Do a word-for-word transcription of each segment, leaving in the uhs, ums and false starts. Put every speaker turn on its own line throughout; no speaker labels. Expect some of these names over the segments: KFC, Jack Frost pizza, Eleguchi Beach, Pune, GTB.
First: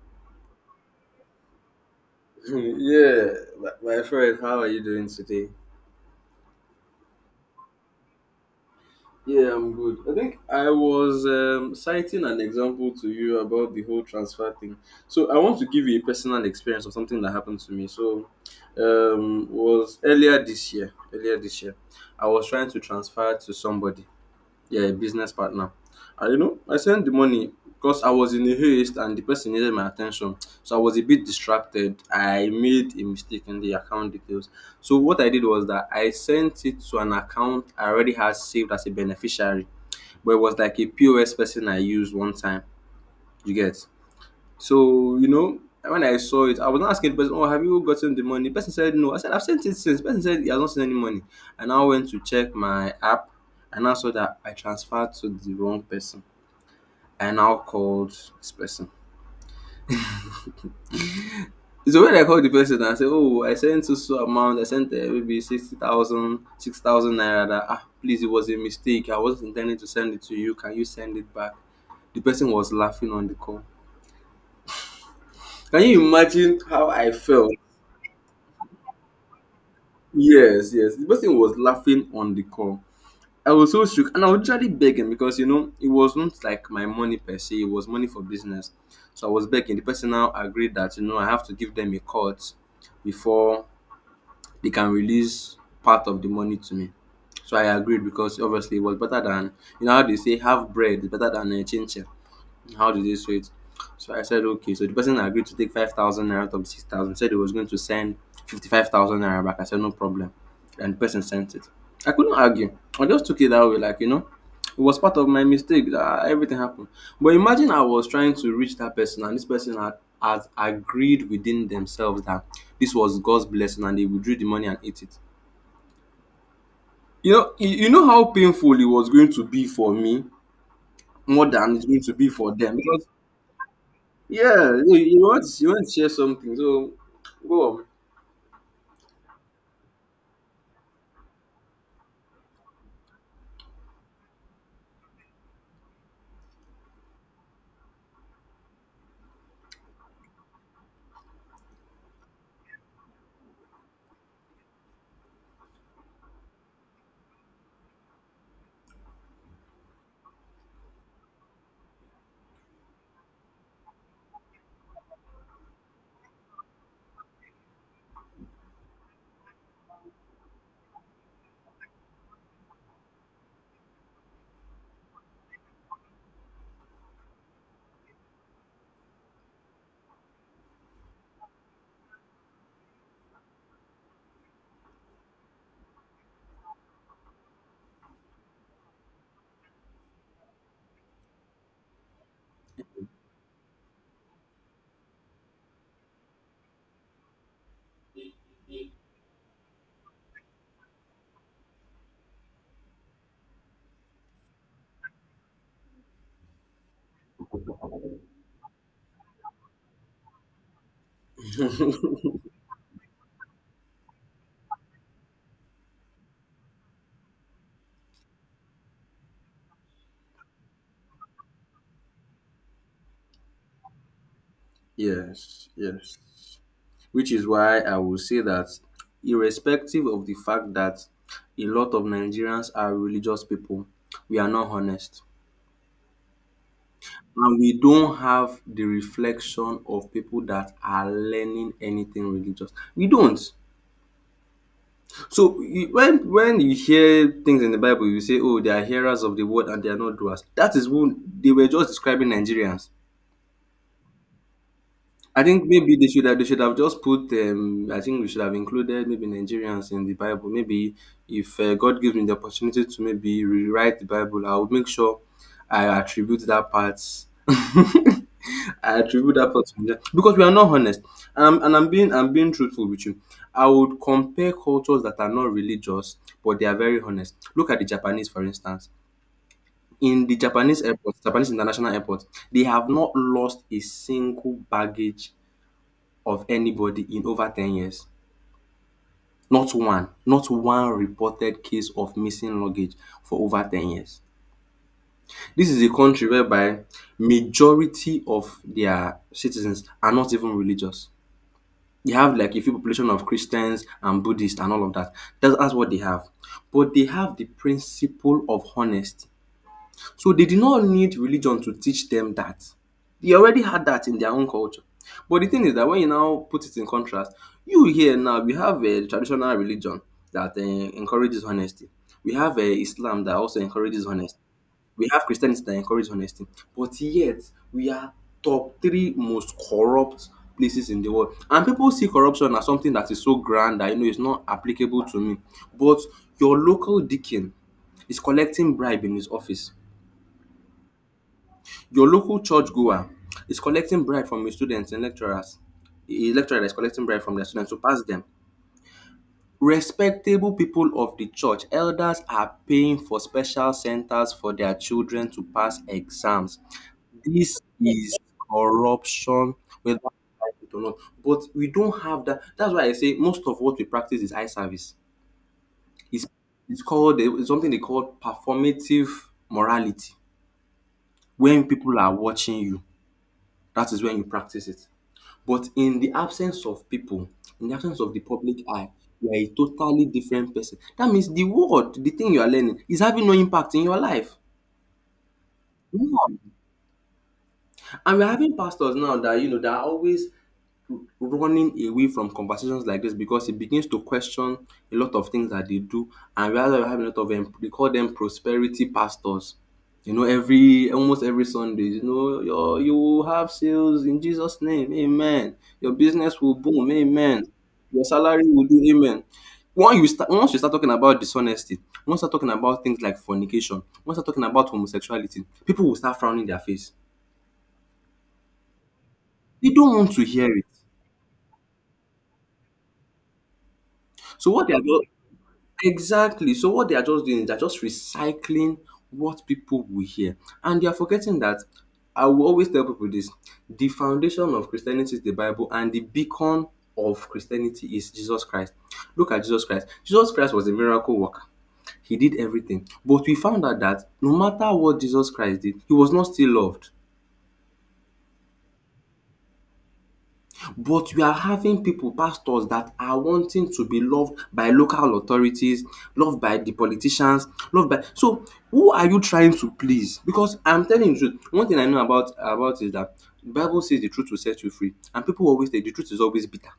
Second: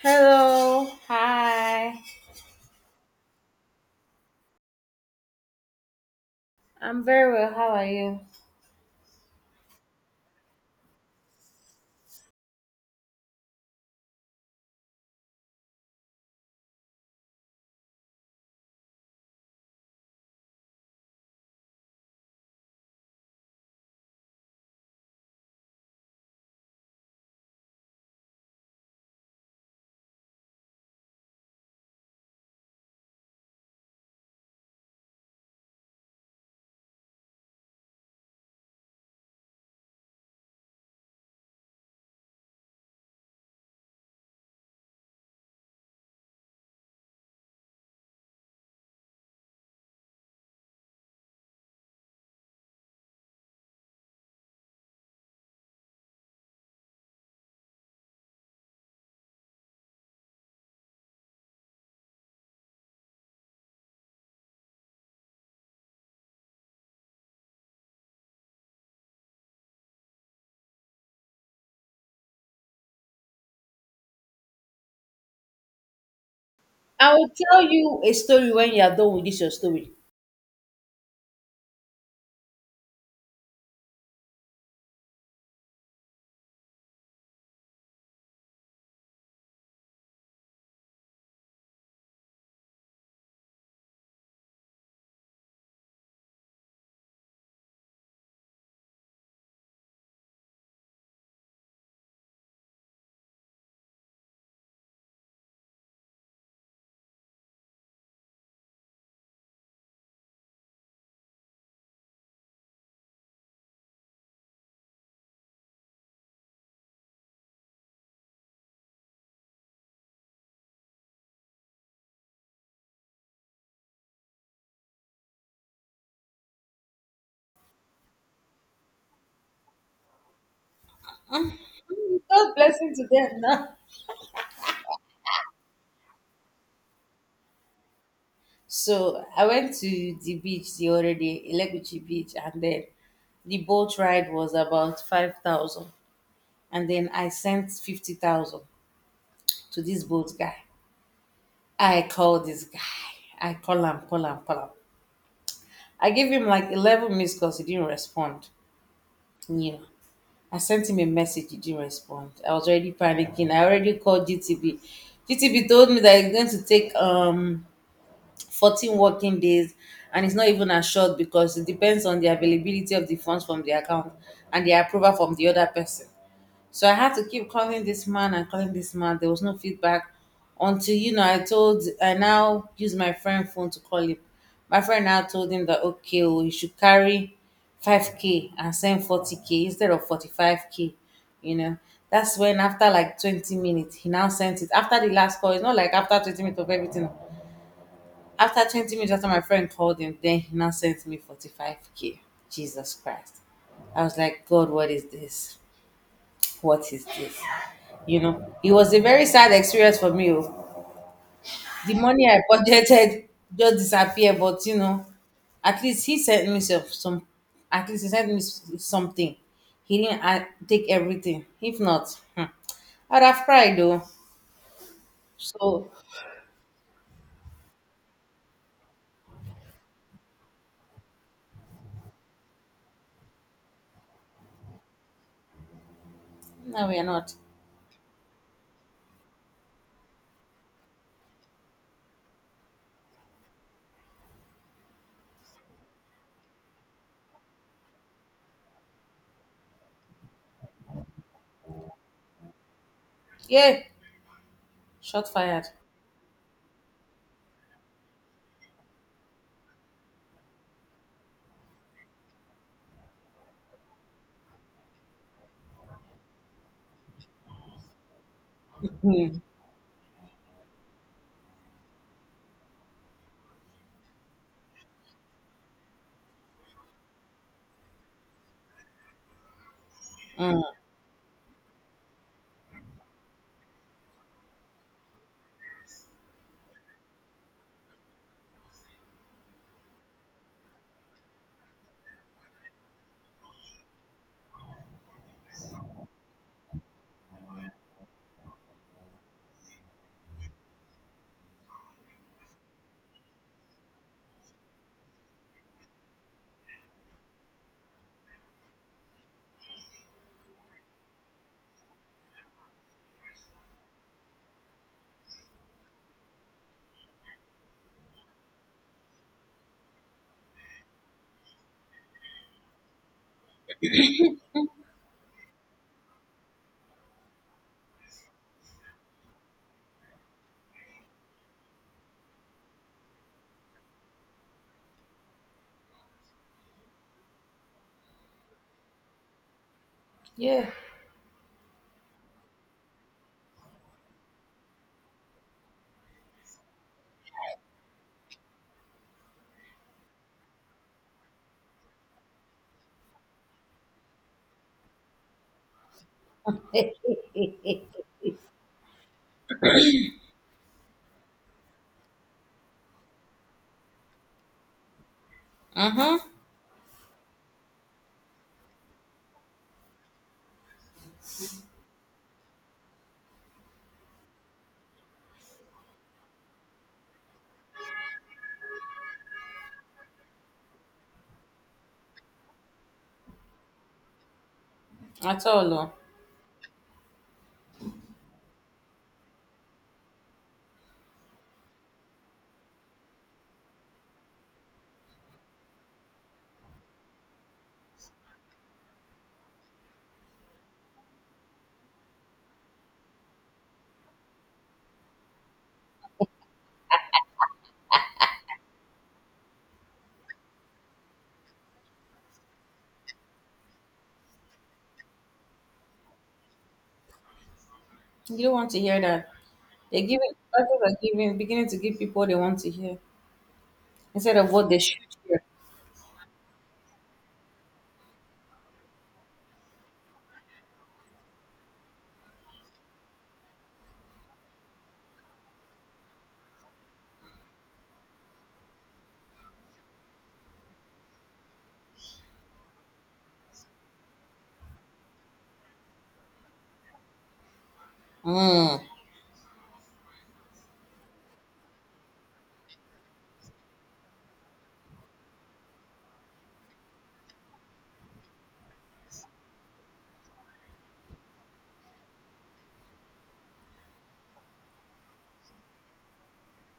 Hello. Hi.
Yeah, my my friend, how are you doing today?
I'm very well. How are you?
Yeah, I'm good. I think I was um, citing an example to you about the whole transfer thing. So I want to give you a personal experience of something that happened to me. So um, was earlier this year. Earlier this year, I was trying to transfer to somebody. Yeah, a business partner. And you know, I sent the money because I was in a haste and the person needed my attention. So I was a bit distracted. I made a mistake in the account details. So what I did was that I sent it to an account I already had saved as a beneficiary, but it was like a P O S person I used one time. You get? So, you know, when I saw it, I was not asking the person, "Oh, have you gotten the money?" The person said no. I said, "I've sent it since." The person said he has not sent any money. And I now went to check my app and I saw that I transferred to the wrong person. I now called this person. So when I called the person and I said, "Oh, I sent so so amount, I sent uh, maybe sixty thousand, six thousand naira. That, ah, please, it was a mistake. I wasn't intending to send it to you. Can you send it back?" The person was laughing on the call. Can you imagine how I
I will
felt?
tell you a story when you are done with this your story.
Yes, yes. The person was laughing on the call. I was so shook and I was literally begging because you know it was not like my money per se, it was money for business. So I was begging. The person now agreed that you know I have to give them a cut before they can release part of the money to me. So I agreed because obviously it was better than you know how they say half bread is better than a chin chin. How did they show it? So I said, okay. So the person agreed to take five thousand naira out of six thousand, said he was going to send fifty-five thousand naira back. I said, no problem. And the person sent it. I couldn't argue. I just took it that way, like, you know, it was part of my mistake that everything happened. But imagine I was trying to reach that person, and this person had, has agreed within themselves that this was God's blessing and they withdrew the money and ate it. You know, you you know how painful it was going to be for me more than it's going to be
God
for them.
blessing
Because
to them now.
yeah, you, you want you want to share something, so go on.
So I went to the beach the other day, Eleguchi Beach, and then the boat ride was about five thousand. And then I sent fifty thousand to this boat guy. I called this guy. I call him, call him, call him. I gave him like eleven missed calls. He didn't respond. Yeah. I sent him a message, he didn't respond. I was already panicking. I already called G T B. G T B told me that it's going to take um fourteen working days, and it's not even assured because it depends on the availability of the funds from the account and the approval from the other person. So I had to keep calling this man and calling this man. There was no feedback until, you know, I told, I now use my friend phone to call him. My friend now told him that, okay, oh, he should carry five K and send forty K instead of forty-five K, you know. That's when after like twenty minutes, he now sent it. After the last call, it's not like after twenty minutes of everything. After twenty minutes after my friend called him, then he now sent me forty-five K. Jesus Christ. I was like, God, what is this? What is this? You know it was a very sad experience for me, oh. The money I budgeted just disappeared, but you know at least he sent me some, some at least he sent me s- something. He didn't uh, take everything. If not, hmm, I'd have cried though.
Yes,
So.
yes. Which is why I will say that, irrespective of the fact that a lot of Nigerians are religious people, we are not honest,
No, we are not.
and we don't have the reflection of people that are learning anything religious. We don't. So you, when when you hear things in the Bible, you say, "Oh, they are hearers of the word and they are not doers." That is who they were just describing Nigerians.
Yeah. Shot
I think
fired.
maybe they should have they should have just put um I think we should have included maybe Nigerians in the Bible. Maybe if uh, God gives me the opportunity to maybe rewrite the Bible, I would make sure I attribute that part. I attribute
Hmm.
that part to Nigeria because we are not honest. Um, and I'm being I'm being truthful with you. I would compare cultures that are not religious but they are very honest. Look at the Japanese, for instance. In the
Hmm.
Japanese airport, Japanese international airport, they have not lost a single baggage of anybody in over ten years. Not one, not one reported case of missing luggage for over ten years. This is a country whereby majority of their citizens are not even religious. They have like a few population of Christians and Buddhists and all of that. That's dats what they have. But they have the principle of honesty. So they did not need religion to teach them that. They already had that in their own culture. But the thing is that when you now put it in contrast, you here now, we have a traditional religion that uh, encourages honesty. We have uh, Islam that also encourages honesty. We have Christianity that encourages honesty. But yet, we are top three most corrupt places in the world. And people see corruption as something that is so grand that, you know, it's not applicable to me. But your local deacon is collecting bribe in his office.
Yeah.
Your local church goer is collecting bribe from his students and lecturers. A lecturer is collecting bribe from their students to pass them. Respectable people of the church, elders are paying for special centers for their children to pass exams. This
Mm-hmm.
is corruption whether we like it or not. But we don't have that. That's why I say most of what we practice is eye service. It's it's called um something they call performative morality. When people are watching you, that is when you practice it. But in the absence of people, in the absence of the public eye, you are a totally different person. That means the word, the thing you are learning, is having no impact in your life.
At all, oh.
Yeah. And we're having pastors now that you know that are always running away from conversations like this because it begins to question a lot of things that they do, and rather we have a lot of them they call them prosperity pastors. You know every almost every Sunday, you know, your you will have sales in Jesus name amen, your business will boom amen, your salary will do amen. Once you start once you start talking about dishonesty, once you start talking about things like fornication, once you start talking about homosexuality, people will start frowning their face.
You don't want to hear that.
They don't
they're
want to
giving
hear it.
people are giving beginning to give people what they want to hear instead
So
of
what
what
they
they
are,
should hear.
exactly. So what they are just doing is they're just recycling what people will hear. And they are forgetting that I will always tell people this, the foundation of Christianity is the Bible, and the beacon of Christianity is Jesus Christ. Look at Jesus Christ. Jesus Christ was a miracle worker. He did everything. But we found out that no matter what Jesus Christ did, he was not still loved.
Mm.
But we are having people, pastors that are wanting to be loved by local authorities, loved by the politicians, loved by so who are you trying to please? Because I'm telling you the truth, one thing I know about about is that the Bible says the truth will set you free and people always say the truth is always bitter.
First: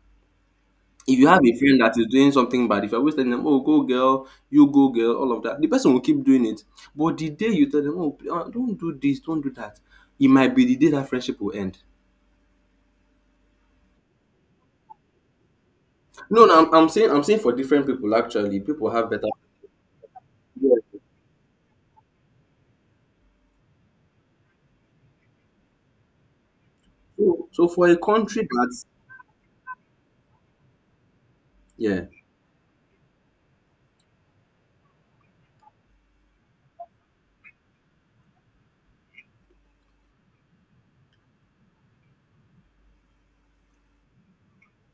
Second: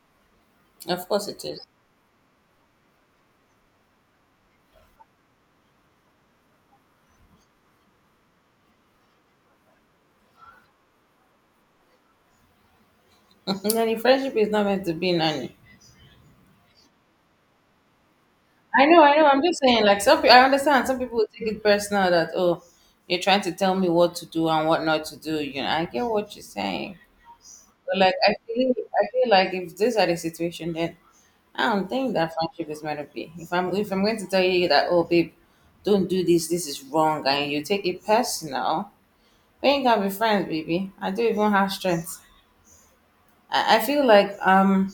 Of
If you
course
have
it
a
is.
friend that is doing something bad, if you're always telling them, "Oh, go girl, you go girl," all of that, the person will keep doing it. But the day you tell them, "Oh, pl- uh, don't do this, don't do that," it might be the day that friendship will end.
Nanny friendship is not meant to be nanny.
No, no, I'm, I'm saying I'm saying for different people actually.
I
People
know,
have
I know.
better.
I'm just saying, like, some. pe- I understand
Yeah.
some people will take it personal that, oh, you're trying to tell me what to do and what not to do. You know, I get what you're saying,
So, so for a
but, like, I
country
feel,
that
I feel like if these are the situation, then I don't
yeah
think that friendship is meant to be. If I'm, if I'm going to tell you that, oh, babe, don't do this. This is wrong, and you take it personal, we ain't gonna be friends, baby. I don't even have strength. I, I feel like um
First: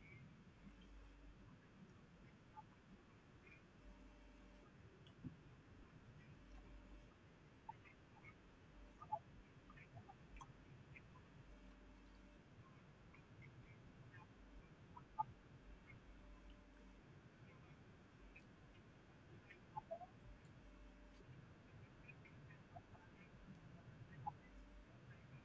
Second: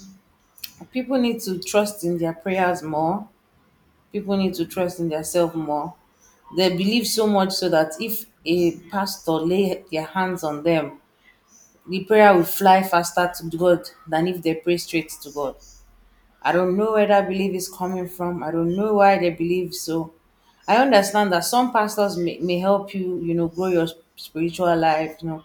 people need to trust in their prayers more. People need to trust in themselves more. They believe so much, so that if a pastor lay their hands on them, the prayer will fly faster to God than if they pray straight to God. I don't know where that belief is coming from. I don't know why they believe so. I understand that some pastors may, may help you, you know grow your spiritual life, you know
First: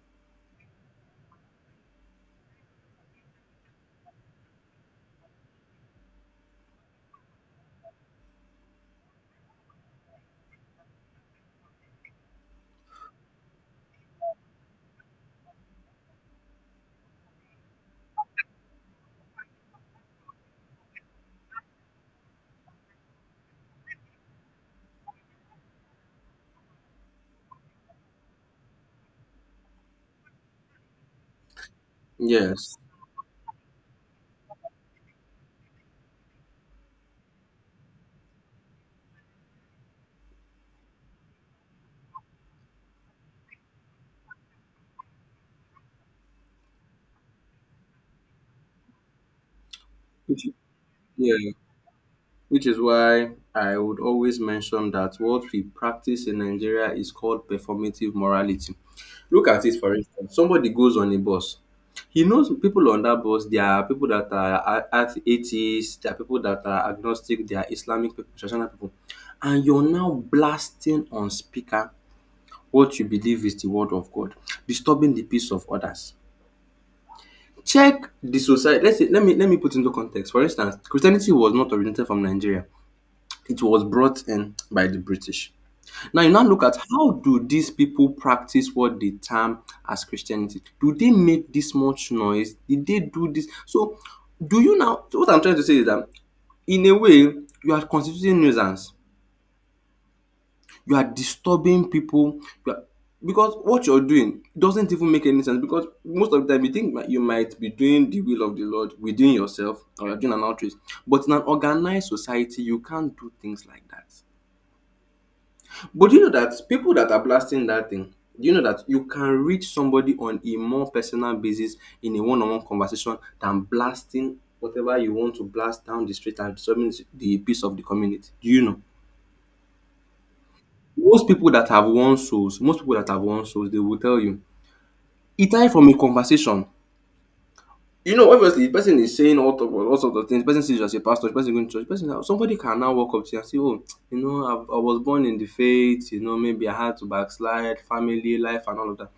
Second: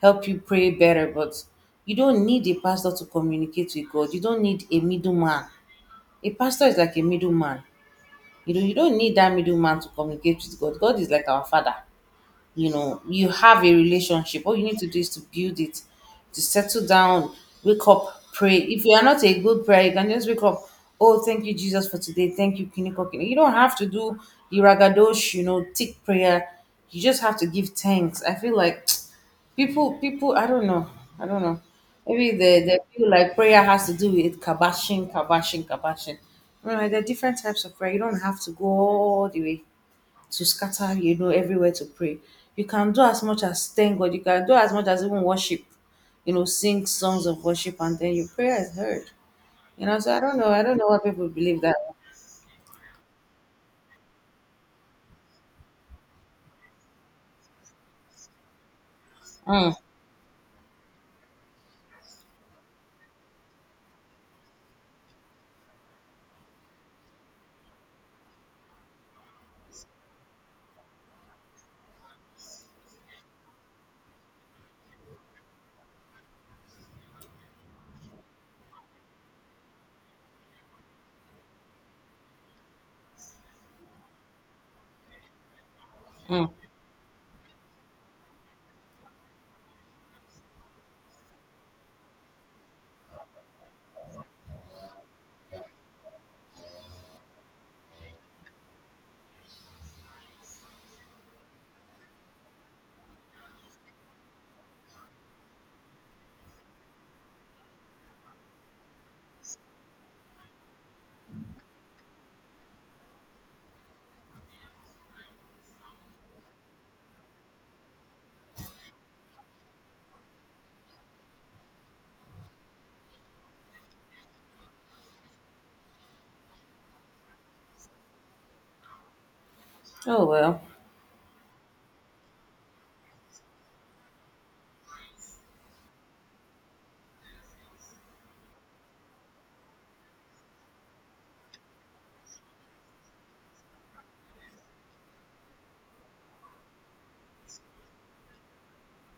help you pray better. But you don't need a pastor to communicate with God. You don't need a middleman. A pastor is like a middleman. You don you don't need that middleman to communicate with God. God is like our father. You know you have a relationship. All you need to do is to build it, to settle down. Wake up, pray. If you are not a good prayer, you can just wake up, oh, thank you Jesus for today, thank you kiniko Kiniko. You don't have to do the ragadosh, you know thick prayer. You just have to give thanks. I feel like people people, I don't know. I don't know. Maybe they,
yes
they feel like prayer has to do with kabashing kabashing kabashing. You know, there are different types of prayer. You don't have to go all the way to scatter, you know, everywhere to pray. You can do as much as thank God. You can do as much as even worship, you know, sing songs of worship, and then your prayer is heard. You know, so I don't
which,
know. I don't know why people
yeah
believe that.
which is why I would always mention that what we practice in Nigeria is called performative morality. Look at
Mm.
it for instance. Somebody goes on a bus. He knows people on that bus. There are people that are a- a- atheists. There are people that are agnostic. There are Islamic people, traditional people, and you're now blasting on speaker what you believe is the word of God, disturbing the peace of others. Check the society. Let's say, let me let me put into context. For instance, Christianity was not originated from Nigeria. It was brought in by the British. Now you now
Mm.
look at how do these people practice what they term as Christianity? Do they make this much noise? Did they do this? So do you now so what I'm trying to say is that in a way you are constituting nuisance, you are disturbing people, you are, because what you're doing doesn't even make any sense because most of the time you think that you might be doing the will of the Lord within yourself or you're doing an outreach. But in an organized society, you can't do things like that. But do you know that people that are blasting that thing, do you know that you can reach somebody on a more personal basis in a one-on-one conversation than blasting whatever you want to blast down the street and disturbing the peace of the community? Do you know?
Oh well,
Most people that have won souls most people that have won souls they will tell you it started from a conversation. You know, obviously the person is saying all of all sorts of things, the person sees you as a pastor, the person going to church, person somebody can now walk up to you and say, oh, you know, I I was born in the faith, you know, maybe I had to backslide, family, life and all of that.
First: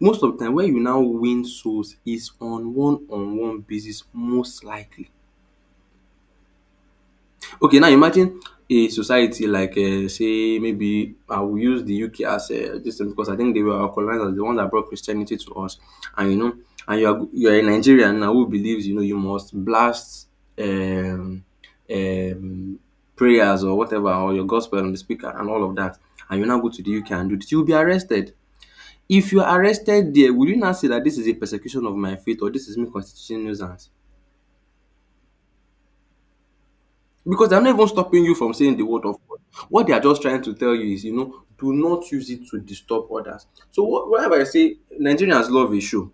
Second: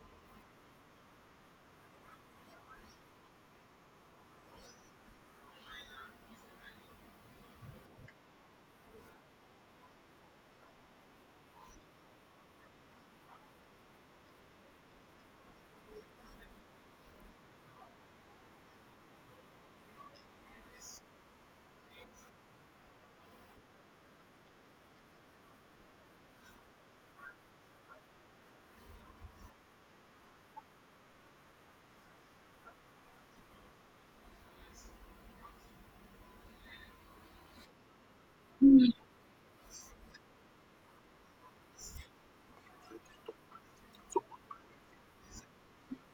Most of the time where you now win souls is on one on one basis, most likely. Okay, now imagine a society like um say maybe I will use the U K as um dis thing because I think they were our colonizers, the one that brought Christianity to us. And you know, and you are you are a Nigerian now who believes you know you must blast um um prayers or whatever or your gospel on the speaker and all of that, and you now go to the U K and do dis, you will be arrested. If you are arrested there, will you now say that this is a persecution of my faith or this is me constituting nuisance? Because they are not even stopping you from saying the word of God. What they are just trying to tell you is, you know, do not use it to disturb others. So wh- whenever I say Nigerians love a show,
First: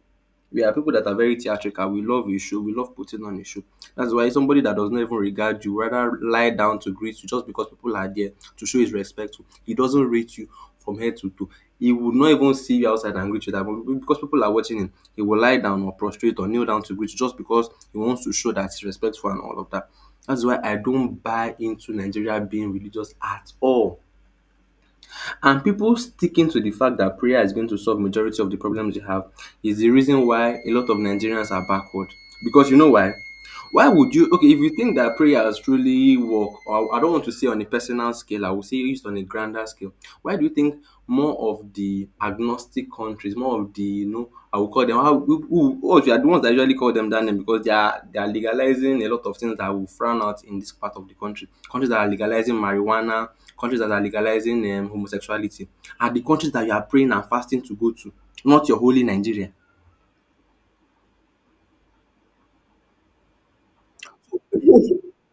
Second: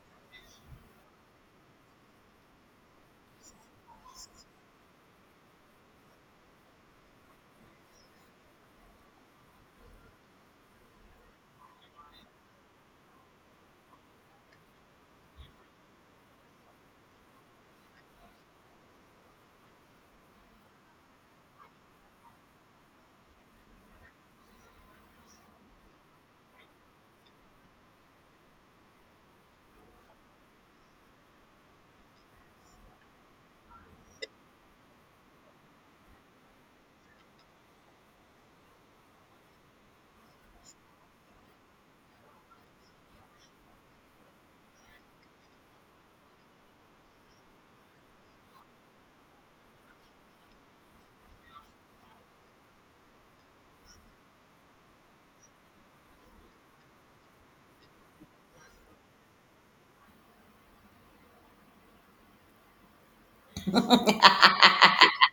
we are people that are very theatrical. We love a show. We love putting on a show. That's why somebody that does not even regard you rather lie down to greet you just because people are there to show his respect. He doesn't rate you from head to toe. He would not even see you outside and greet you that much because people are watching him. He will lie down or prostrate or kneel down to greet you just because he wants to show that he's respectful and all of that. That's why I don't buy into Nigeria being religious at all. And people sticking to the fact that prayer is going to solve majority of the problems they have is the reason why a lot of Nigerians are backward. Because you know why? Why would you? Okay, if you think that prayers truly work, or I don't want to say on a personal scale, I would say used on a grander scale. Why do you think more of the agnostic countries, more of the, you know, I would call them how, who, who, who are the ones that usually call them that name, because they are they are legalizing a lot of things that will frown out in this part of the country. Countries that are legalizing marijuana, countries that are legalizing um, homosexuality, are the countries that you are praying and fasting to go to, not your holy Nigeria. Yes.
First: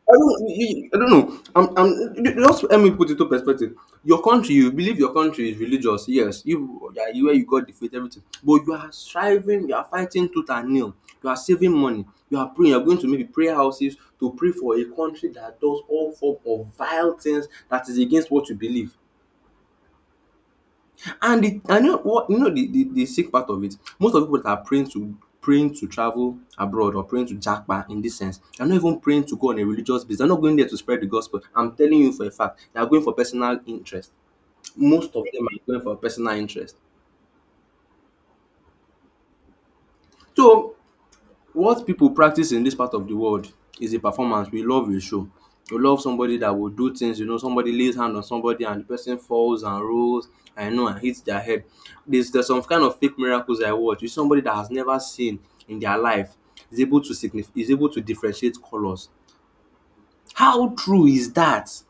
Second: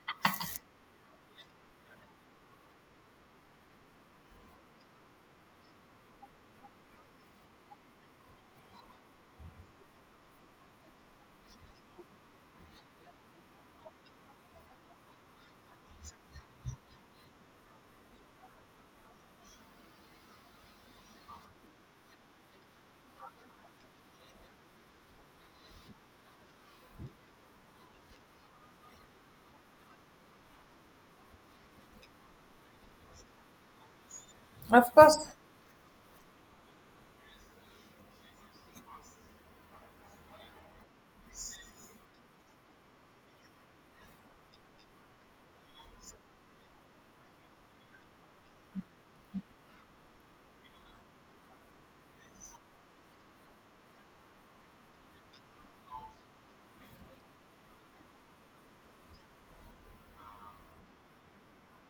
I don't, you- you- I don't know. I'm, I'm, just let me put it to perspective. Your country, you believe your country is religious, yes. You, yeah, you where you got the faith, everything. But you are striving, you are fighting tooth and nail. You are saving money. You are praying. You are going to maybe prayer houses to pray for a country that does all form of vile things that is against what you believe. And the and know what, you know, the the the sick part of it, most of the people that are praying to praying to travel abroad or praying to japa in this sense, they're not even praying to go on a religious basis. They're not going there to spread the gospel. I'm telling you for a fact, they are going for personal interest.
of
Most of
course.
them are going for personal interest. So what people practice in this part of the world is a performance. We love a show. We love somebody that will do things, you know, somebody lays hand on somebody and the person falls and rolls, I know, and hits their head. There's, there's some kind of fake miracles I watch. It's somebody that has never seen in their life is able to signif- is able to differentiate colors. How true is that?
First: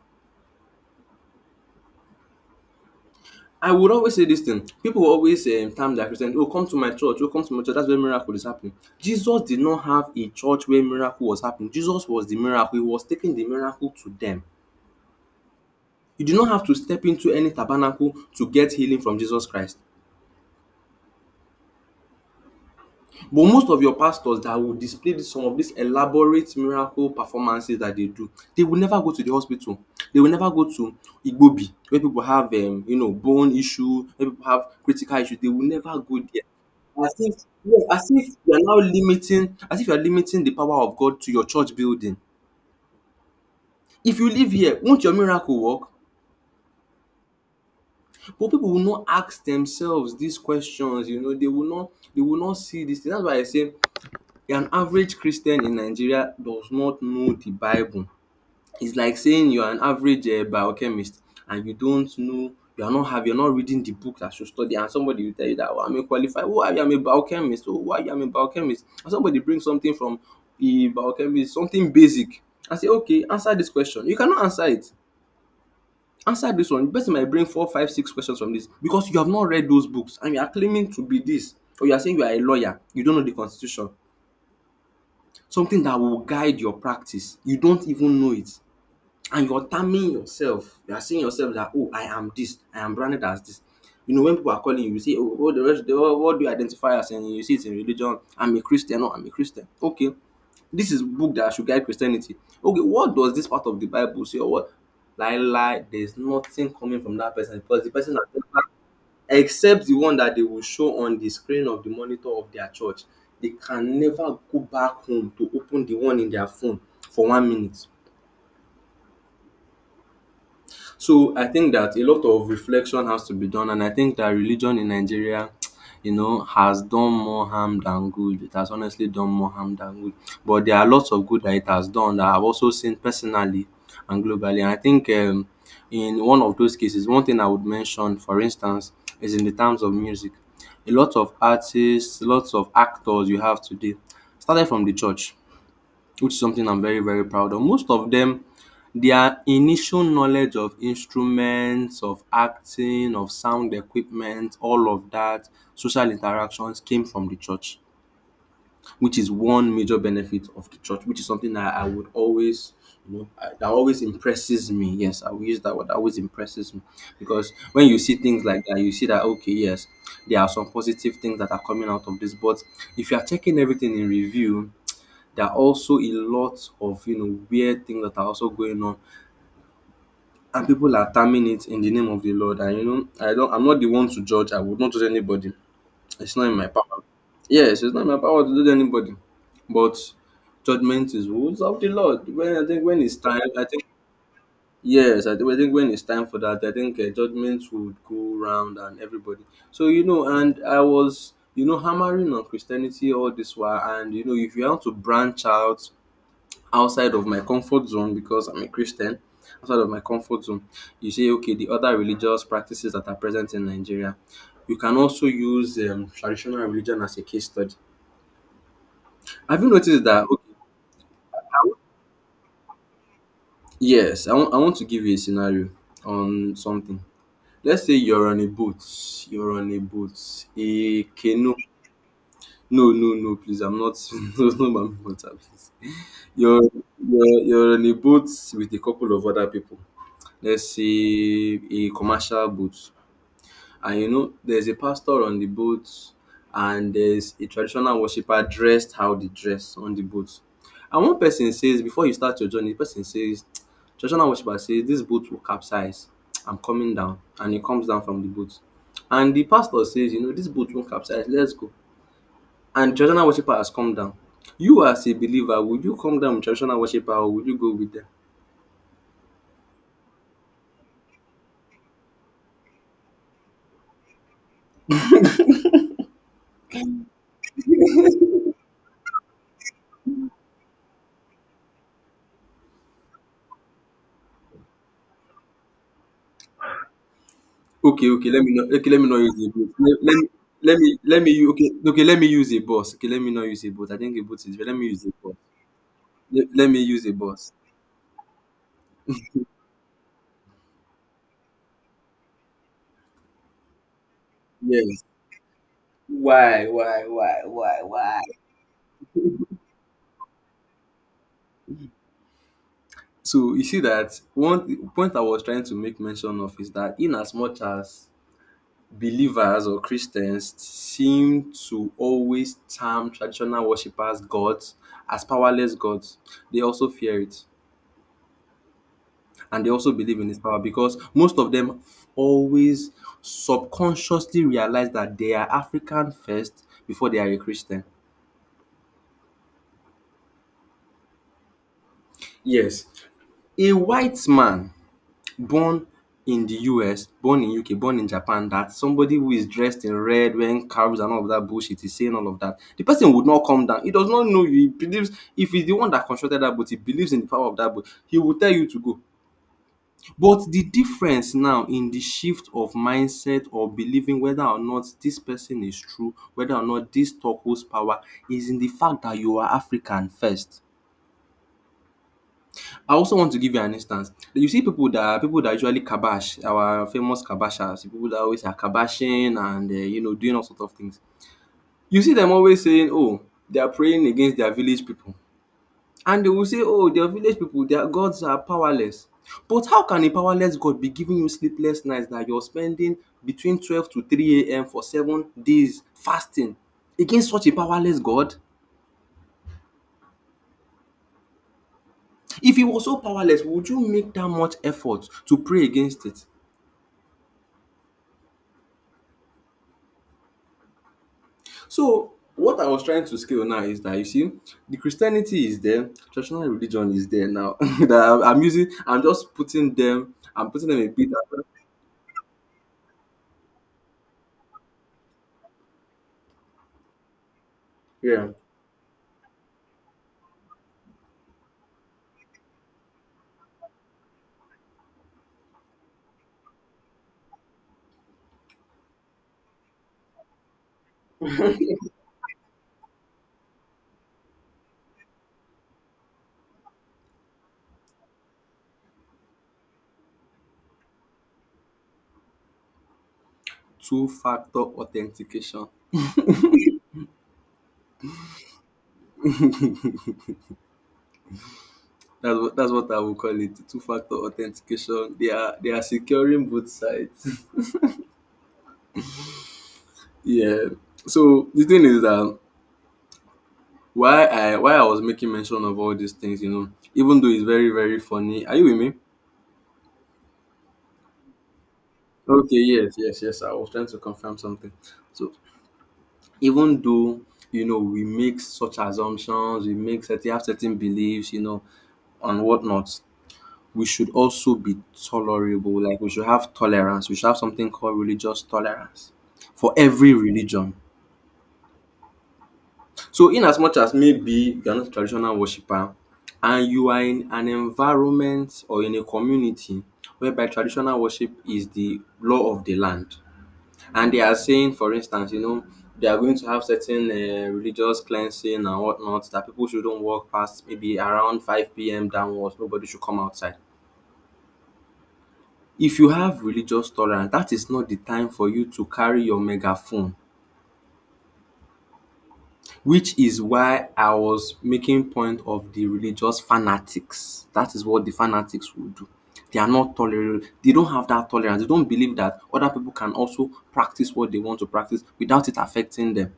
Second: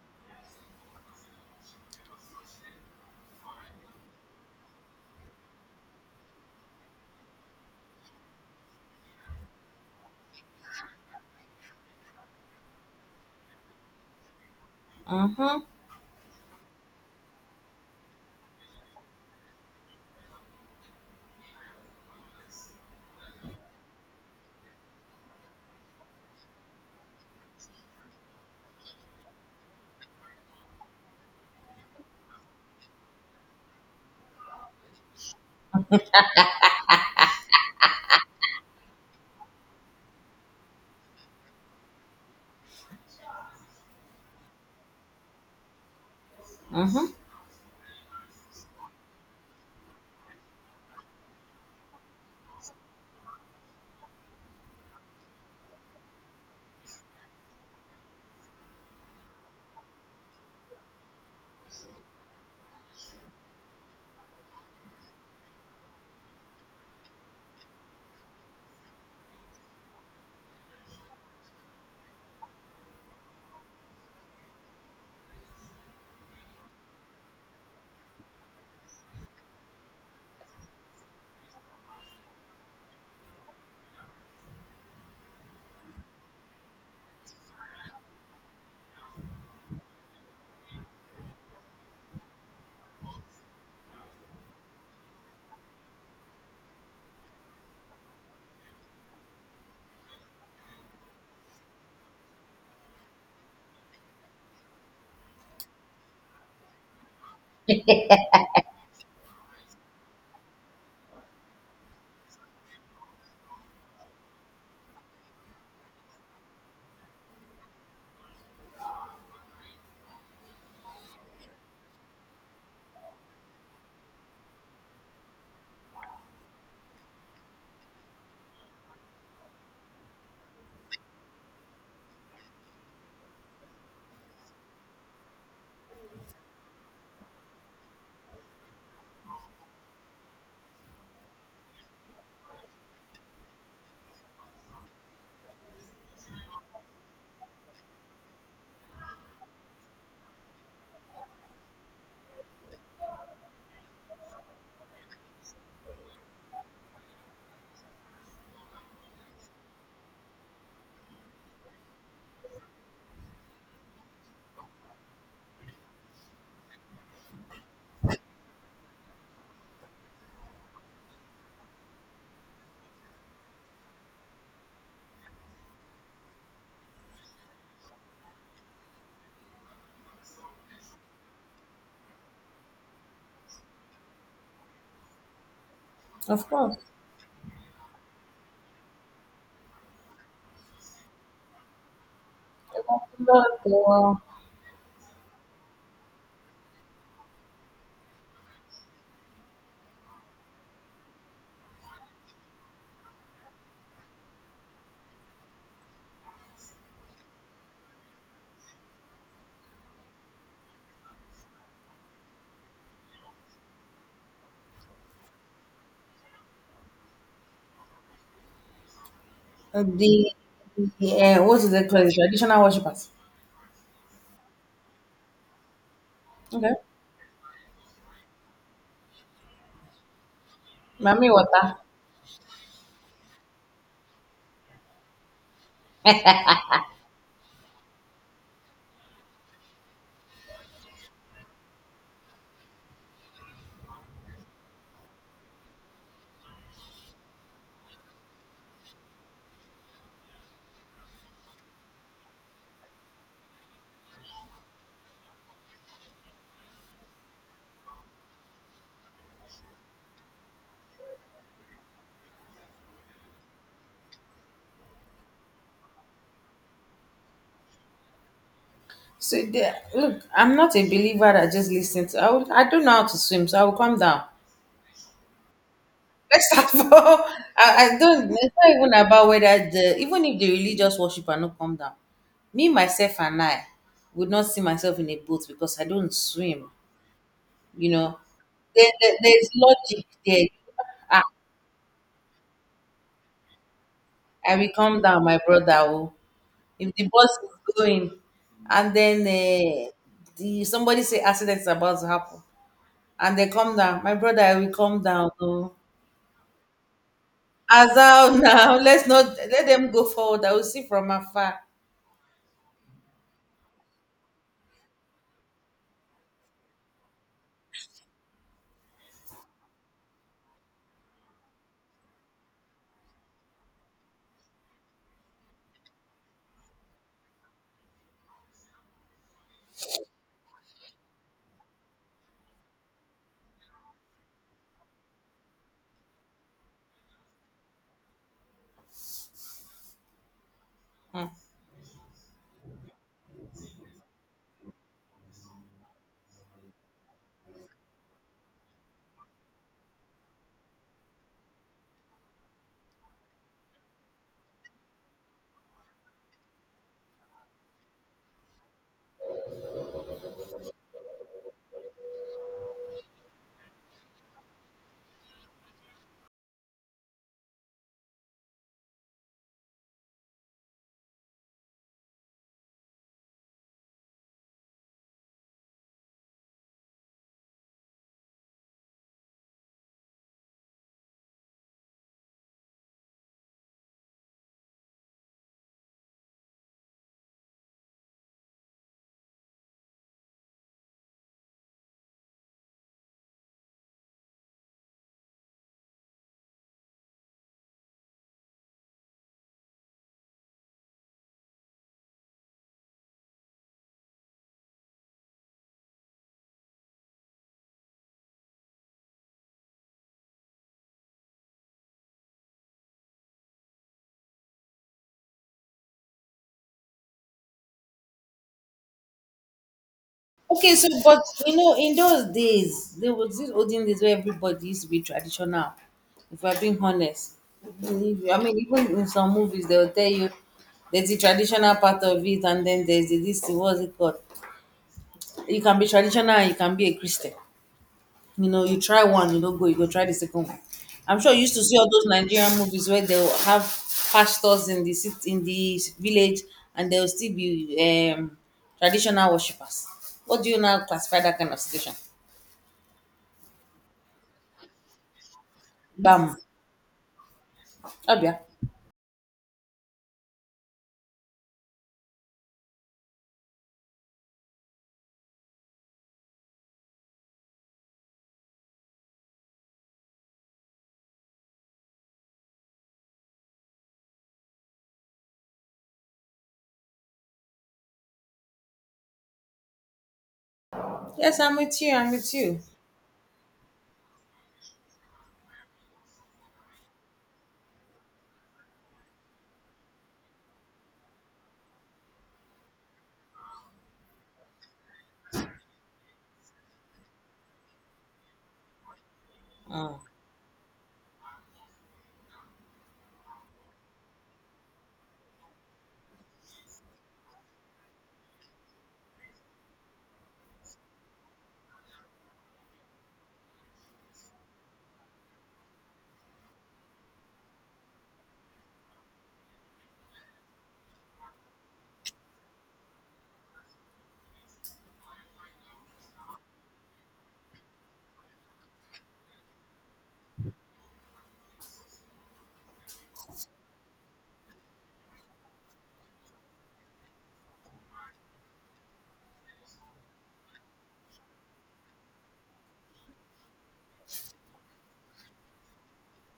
I would always say this thing. People will always um, term their Christian, oh, come to my church, oh, come to my church. That's where miracle is happening. Jesus did not have a church where miracle was happening. Jesus was the miracle. He was taking the miracle to them.
Mhm.
You do not have to step into any tabernacle to get healing from Jesus Christ. But most of your pastors that will display some of these elaborate miracle performances that they do, they will never go to the hospital. They will never go to Igbobi, where people have, um, you know, bone issue, where people have critical issues. They will never go there. As if yes, as if you are now limiting as if you are limiting the power of God to your church building. If you live here, won't your miracle work?
Mhm.
But people will not ask themselves these questions, you know, they will not they will not see this thing. That's why I say an average Christian in Nigeria does not know the Bible. It's like saying you are an average um biochemist and you don't know, you are not have you are not reading the book that should study, and somebody will tell you that, oh, I'm a qualified, oh, I am a biochemist, oh, why I am a biochemist, and somebody bring something from the biochemist, something basic, and say, okay, answer this question, you cannot answer it. Answer this one. The person might bring four five six questions from this because you have not read those books and you are claiming to be this. Or you are saying you are a lawyer, you don't know the constitution, something that will guide your practice, you don't even know it, and you're terming yourself. You are seeing yourself that, oh, I am this. I am branded as this. You know, when people are calling you, you say, oh, what, the rest, oh, what what do you identify as? And you see it in religion. I'm a Christian. No, I'm a Christian. Okay. This is book that should guide Christianity. Okay, what does this part of the Bible say? Or what? Lie, lie. There's nothing coming from that person because the person has never, except the one that they will show on the screen of the monitor of their church, they can never go back home to open the one in their phone for one minute. So I think that a lot of reflection has to be done, and I think that religion in Nigeria, you know, has done more harm than good. It has honestly done more harm than good. But there are lots of good that it has done that I've also seen personally and globally. And I think um, in one of those cases, one thing I would mention, for instance, is in the terms of music. A lot of artists, lots of actors you have today started from the church, which is something I'm very, very proud of. Most of them, their initial knowledge of instruments, of acting, of sound equipment, all of that, social interactions came from the church, which is one major benefit of the church, which is something that I would always, you know, I- that always impresses me. Yes, I will use that word. That always impresses me because when you see things like that, you see that, okay, yes, there are some positive things that are coming out of this. But if you are checking everything in review, there are also a lot of, you know, weird things that are also going on, and people are terming it in the name of the Lord. And you know, I don't. I'm not the one to judge. I would not judge anybody. It's not
Of
in my
course.
power. Yes, it's not in my power to judge anybody, but judgment is rules of the Lord. When I think when it's time,
But
I think
uh,
yes, I, think I think when it's time for that, I think uh, judgment would go round and everybody. So you know, and I was, you know, hammering on Christianity all this while, and you know, if you want to branch out outside of my comfort zone because I'm a Christian, outside of my comfort zone, you say, okay, the other religious practices that are present in Nigeria. You can also use um, traditional religion as a case study. Have you noticed that?
the,
Okay,
the uh,
I
what is
w-
it called? The traditional worshippers.
yes, I want I want to give you a scenario on
Okay.
something. Let's say you're on a boat, you're on a boat, a
Mami
canoe.
water.
No, no, no, please, I'm not. No, no, ma'am, water, please. You're, you're, you're on a boat with a couple of other people. Let's say a commercial boat. And you know, there's a pastor on the boat, and there's a traditional worshiper dressed how they dress on the boat. And one person says, before you start your journey, the person says, traditional worshiper says, this boat will capsize. I'm coming down. And he comes down from the boat. And the pastor says, you know, this boat won't capsize. Let's go. And traditional worshiper has come down. You as a believer, would you come down with traditional worshiper or would you go with them?
So the, look, I'm not a believer that just listen to. I, will, I don't know how to swim, so I will come down. First of all, I, I don't. It's not even about whether the even if the religious worshiper no come down, me myself and I would not see myself in a boat because I don't swim. You
Okay,
know,
okay. Let me not. Okay,
there,
let me
there,
not use a
there's
boat. Let,
logic
let me.
there.
Let me let
Ah,
me u- okay okay let me use a bus. Okay, let me not use a boat. I think a boat
I
is,
will
let me
come
use a
down,
bus,
my brother. Oh,
let, let me
if
use
the
a
bus
bus.
is going, and then uh, the somebody say accident is about to happen, and they come down, my brother, I will come
Yes.
down. Oh,
Why, why, why, why,
as
why?
out now, let's not let them go forward. I will see from afar.
So you see, that one point I was trying to make mention of is that, in as much as believers or Christians seem to always term traditional worshippers gods as powerless gods, they also fear it, and they also believe in this power, because most of them always subconsciously realize that they are African first before they are a Christian.
Hmm.
Yes. A white man born in the U S, born in U K, born in Japan, that somebody who is dressed in red, wearing cows and all of that bullshit, is saying all of that, the person would not come down. He does not know you. He believes, if he's the one that constructed that boat, he believes in the power of that boat. He will tell you to go. But the difference now in the shift of mindset, or believing whether or not this person is true, whether or not this talk holds power, is in the fact that you are African first. I also want to give you an instance. You see people that, people that usually kabash, our famous kabashers, people that always are kabashing and um you know doing all sort of things. You see them always saying, "Oh, they are praying against their village people." And they will say, oh, they're village people, their gods are powerless. But how can a powerless God be giving you sleepless nights, that you're spending between twelve to three a m for seven days fasting against such a powerless God? If he was so powerless, would you make that much effort to pray against it? So, what I was trying to scale now is that, you see, the Christianity is there, traditional religion is there now. That I'm using, I'm just putting them, I'm putting
Okay,
them
so,
a bit
but
under-
you know, in those days, there was this olden days where everybody used to be traditional. If we're being honest,
Yeah,
Mm, I mean, even in some movies, they'll tell you there's the traditional part of it, and then there's the, this, what's it called? You can be traditional and you can be a Christian. You know, you try one, you don't go, you go try the second one. I'm sure you used to see all those Nigerian movies where they'll have pastors in the city, in the village, and they'll still be um, traditional worshippers. What do you now classify that kind of situation?
two factor authentication.
Bam. Abia.
That's what that's what I would call it. Two factor authentication. They are they are securing both sides. Yeah. So the thing is that, why I why I was making mention of all these things, you know, even though it's very very funny. Are you with me?
Yes, I'm with you. I'm with
Okay.
you.
Yes. Yes. Yes. I was trying to confirm something. So, even though, you know, we make such assumptions, we make certain have certain beliefs, you know, and whatnot, we should also be tolerable. Like, we should have tolerance. We should have something called religious tolerance for
Mm.
every religion. So, in as much as maybe you're not a traditional worshiper, and you are in an environment or in a community whereby traditional worship is the law of the land, and they are saying, for instance, you know, they are going to have certain uh, religious cleansing and whatnot, that people shouldn't walk past maybe around five p m downwards, nobody should come outside. If you have religious tolerance, that is not the time for you to carry your megaphone, which is why I was making point of the religious fanatics. That is what the fanatics will do. They are not tolerant, they don't have that tolerance, they don't believe that other people can also practice what they want to practice without it affecting them,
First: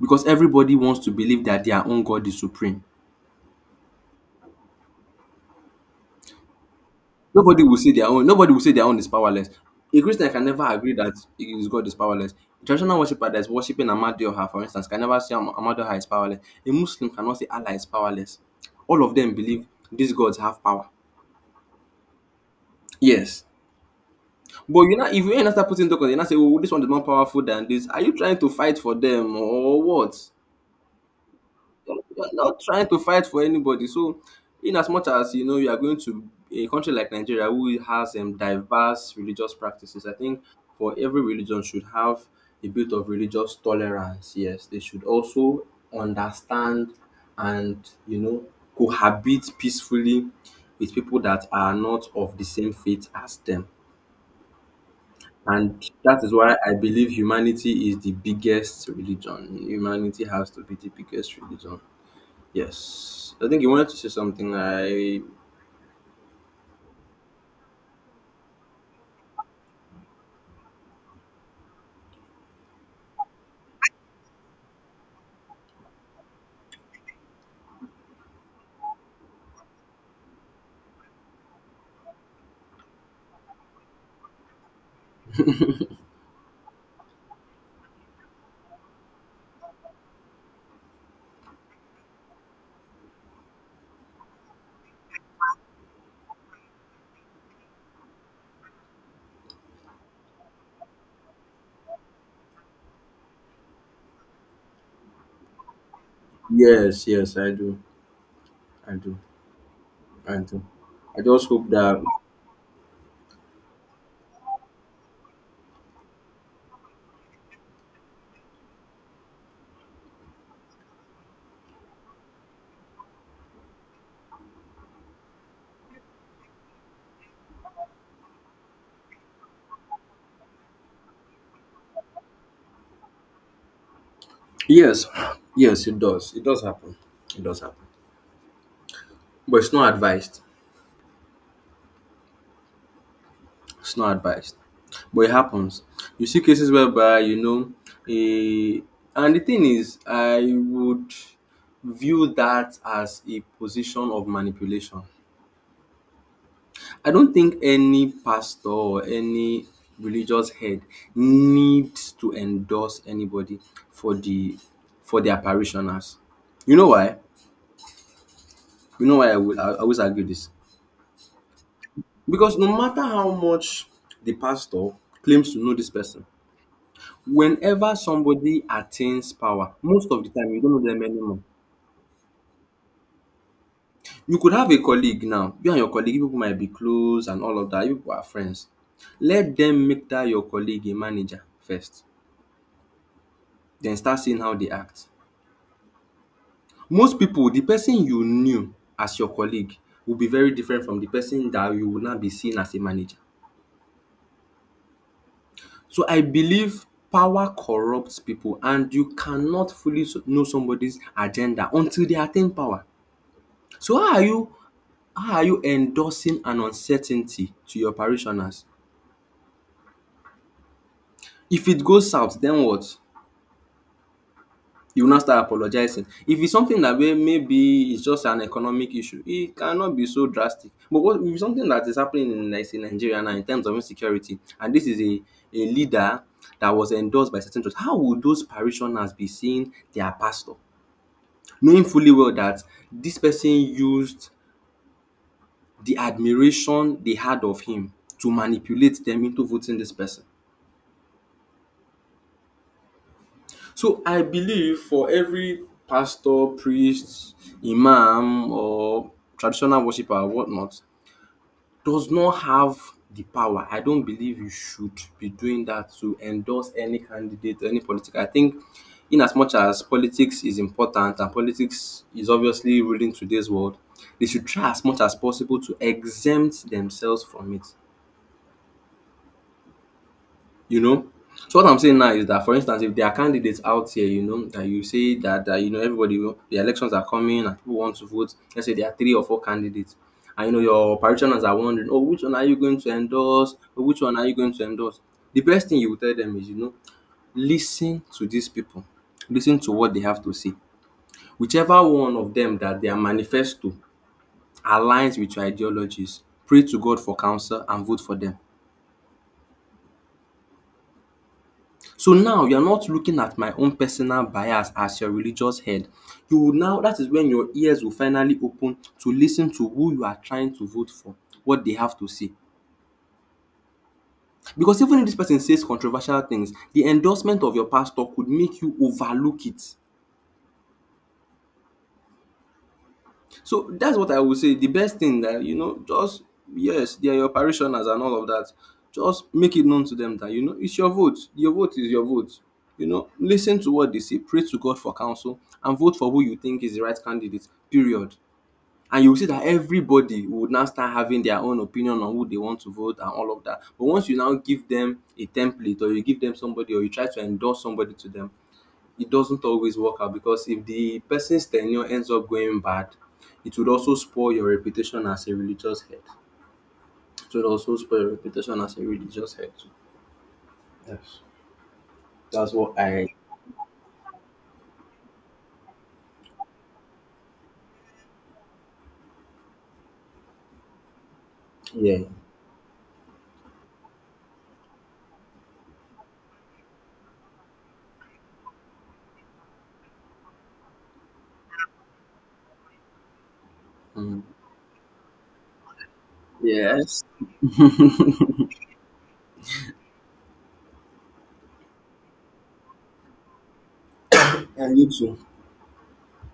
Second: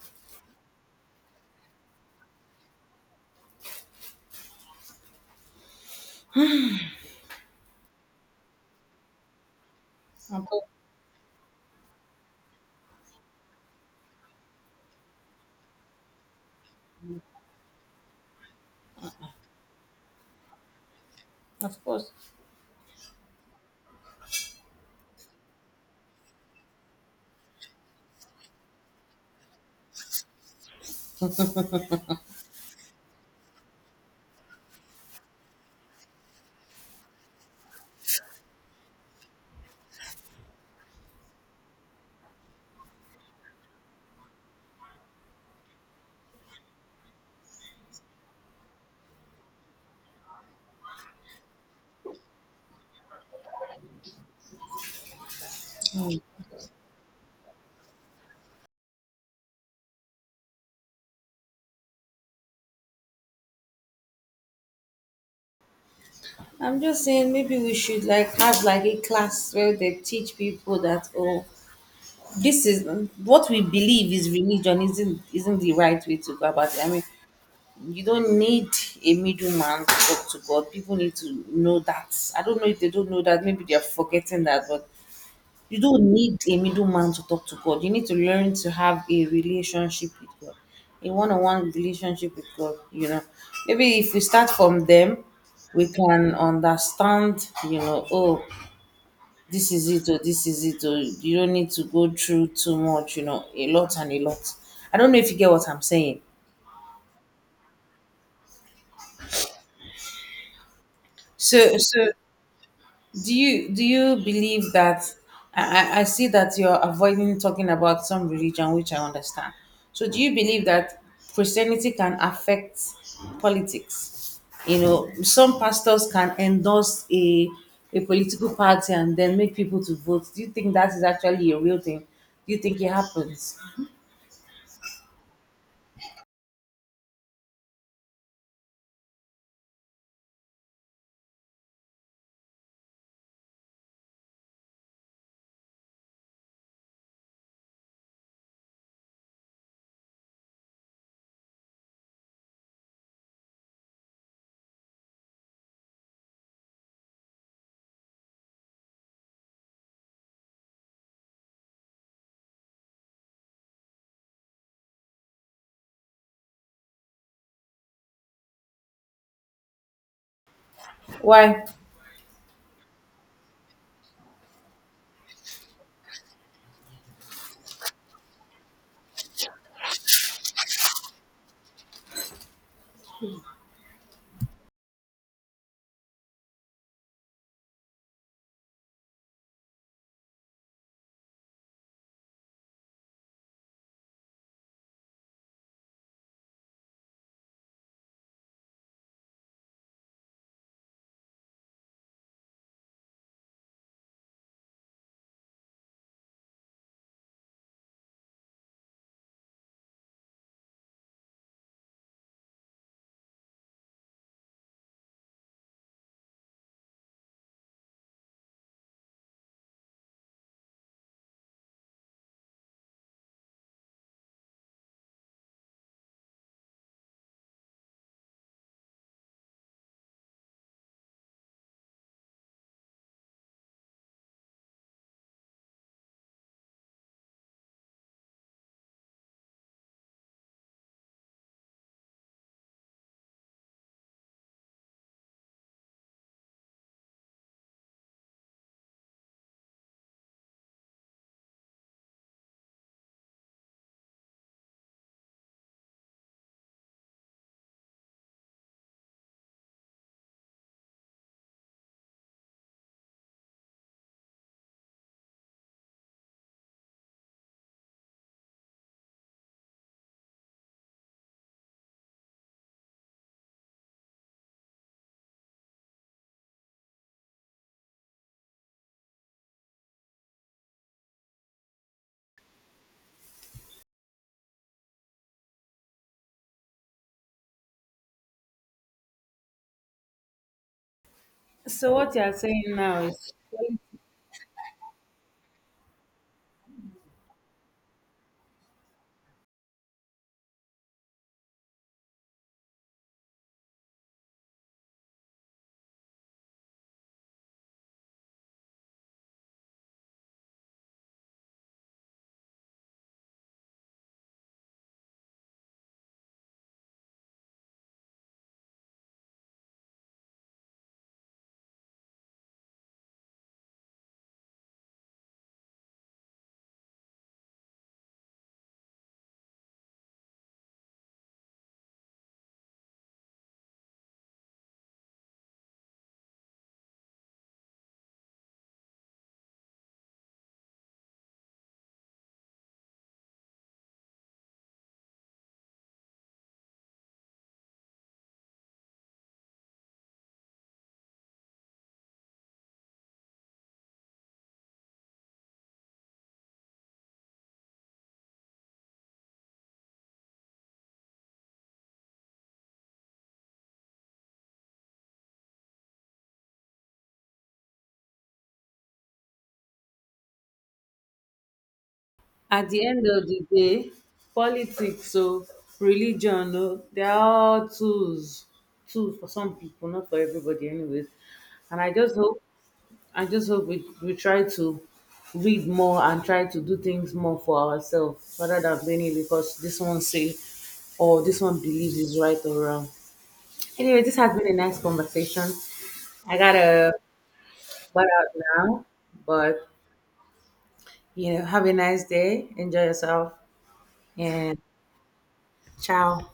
because everybody wants to believe that their own God is supreme. Nobody will say their own. Nobody will say their own is powerless. A Christian can
Of
never
course.
agree that his God is powerless. A traditional worshiper that's worshipping Amadioha, for instance, can never say Am- Amadioha is powerless. A Muslim cannot say Allah is powerless. All of them believe these gods have power.
Of course.
Yes. But you know, if you end up putting tokens, you not say, "Oh, this one is more powerful than this." Are you trying to fight for them or what? You're not trying to fight for anybody. So, in as much as, you know, you are going to a country like Nigeria, who has um, diverse religious practices, I think for every religion should have a bit of religious tolerance. Yes, they should also understand, and, you know, cohabit peacefully with people that are not of the same faith as them. And that is why I believe humanity is the biggest religion. Humanity has to be the biggest religion. Yes. I think you wanted to say something. I,
I'm just saying maybe we should, like, have, like, a class where they teach people that, oh, this is what we believe is religion isn't isn't the right way to go about it. I mean, you don't need a middleman to talk to God. People need to know that. I don't know if they don't know that. Maybe they are forgetting that, but you don't need a middleman to talk to God. You need to learn to have a relationship with God, a one-on-one relationship with God. You know, maybe if we start from them, we can understand. You know, oh, this is it, or this is it, or you don't need to go through too much. You know, a lot and a lot. I don't know if you get what I'm saying.
yes, yes, I do. I do. I do. I just hope
So,
that,
so do you do you believe that I, I I see that you're avoiding talking about some religion, which I understand. So do you believe that Christianity can affect politics? You know some pastors can endorse a a political party and then make people to vote. Do you think that is actually a real thing? Do you think it happens?
yes, yes, it does. It does happen. It does happen. But it's not advised. It's not advised. But it happens. You see cases whereby, you know, a, and the thing is, I would view that as a position of manipulation. I don't think any pastor or any religious head needs to endorse anybody for the, for their parishioners. You know why? You know why I would, I always argue this?
Why?
Because no matter how much the pastor claims to know this person, whenever somebody attains power, most of the time you don't know them anymore. You could have a colleague now. You and your colleague, you people might be close and all of that. You people are friends. Let them make that your colleague a manager first. Den start seeing how dey act. Most pipu, the person you knew as your colleague will be very different from the person that you will now be seeing as a manager. So I believe power corrupt pipu, and you cannot fully so- know somebody's agenda until they attain power. So how are you, how are you endorsing an uncertainty to your parishioners? If it goes south, den what? You will now start apologizing. If it's something that may, maybe it's just an economic issue, it cannot be so drastic. But what if it's something that is happening in, Ni- in Nigeria now, in terms of insecurity, and this is a, a leader that was endorsed by certain church, how would those parishioners be seeing their pastor, knowing fully well that this person used the admiration they had of him to manipulate them into voting this person? So I believe for every pastor, priest, imam, or traditional worshiper, or whatnot, does not have the power. I don't believe you should be doing that, to endorse any candidate, any political. I think, in as much as politics is important and politics is obviously ruling today's world, they should try as much as possible to exempt themselves from it. You know? So what I'm saying now is that, for instance, if there are candidates out here, you know, that you say that, that you know, everybody will, the elections are coming and people want to vote. Let's say there are three or four candidates, and you know your parishioners are wondering,
So
"Oh,
what
which
you are
one are you
saying
going to
now is,
endorse? Oh, which one are you going to endorse?" The best thing you will tell them is, you know, listen to these people. Listen to what they have to say. Whichever one of them that their manifesto aligns with your ideologies, pray to God for counsel and vote for them. So now you're not looking at my own personal bias as your religious head. You will now, that is when your ears will finally open to listen to who you are trying to vote for, what they have to say. Because even if this person says controversial things, the endorsement of your pastor could make you overlook it. So that's what I would say. The best thing that, you know, just, yes, they are your parishioners and all of that. Just make it known to them that, you know, it's your vote. Your vote is your vote. You know, listen to what they say, pray to God for counsel, and vote for who you think is the right candidate. Period. And you will see that everybody would now start having their own opinion on who they want to vote and all of that. But once you now give them a template, or you give them somebody, or you try to endorse somebody to them, it doesn't always work out, because if the person's tenure ends up going bad, it would also spoil your reputation as a religious head. It would also spoil your reputation as a religious head. Too. Yes. That's
at
what
the
I,
end of the day, politics or religion, oh, they are all tools, tools for some people, not for everybody, anyways. And I
yeah.
just hope, I just hope we, we try to read more and try to do things more for ourselves rather than blaming because this one say or this one believes is right or wrong. Anyway, this
Mm.
has been a nice conversation. I gotta
Yes.
butt out now, but you know, have a nice day, enjoy yourself, and
And you too.
ciao.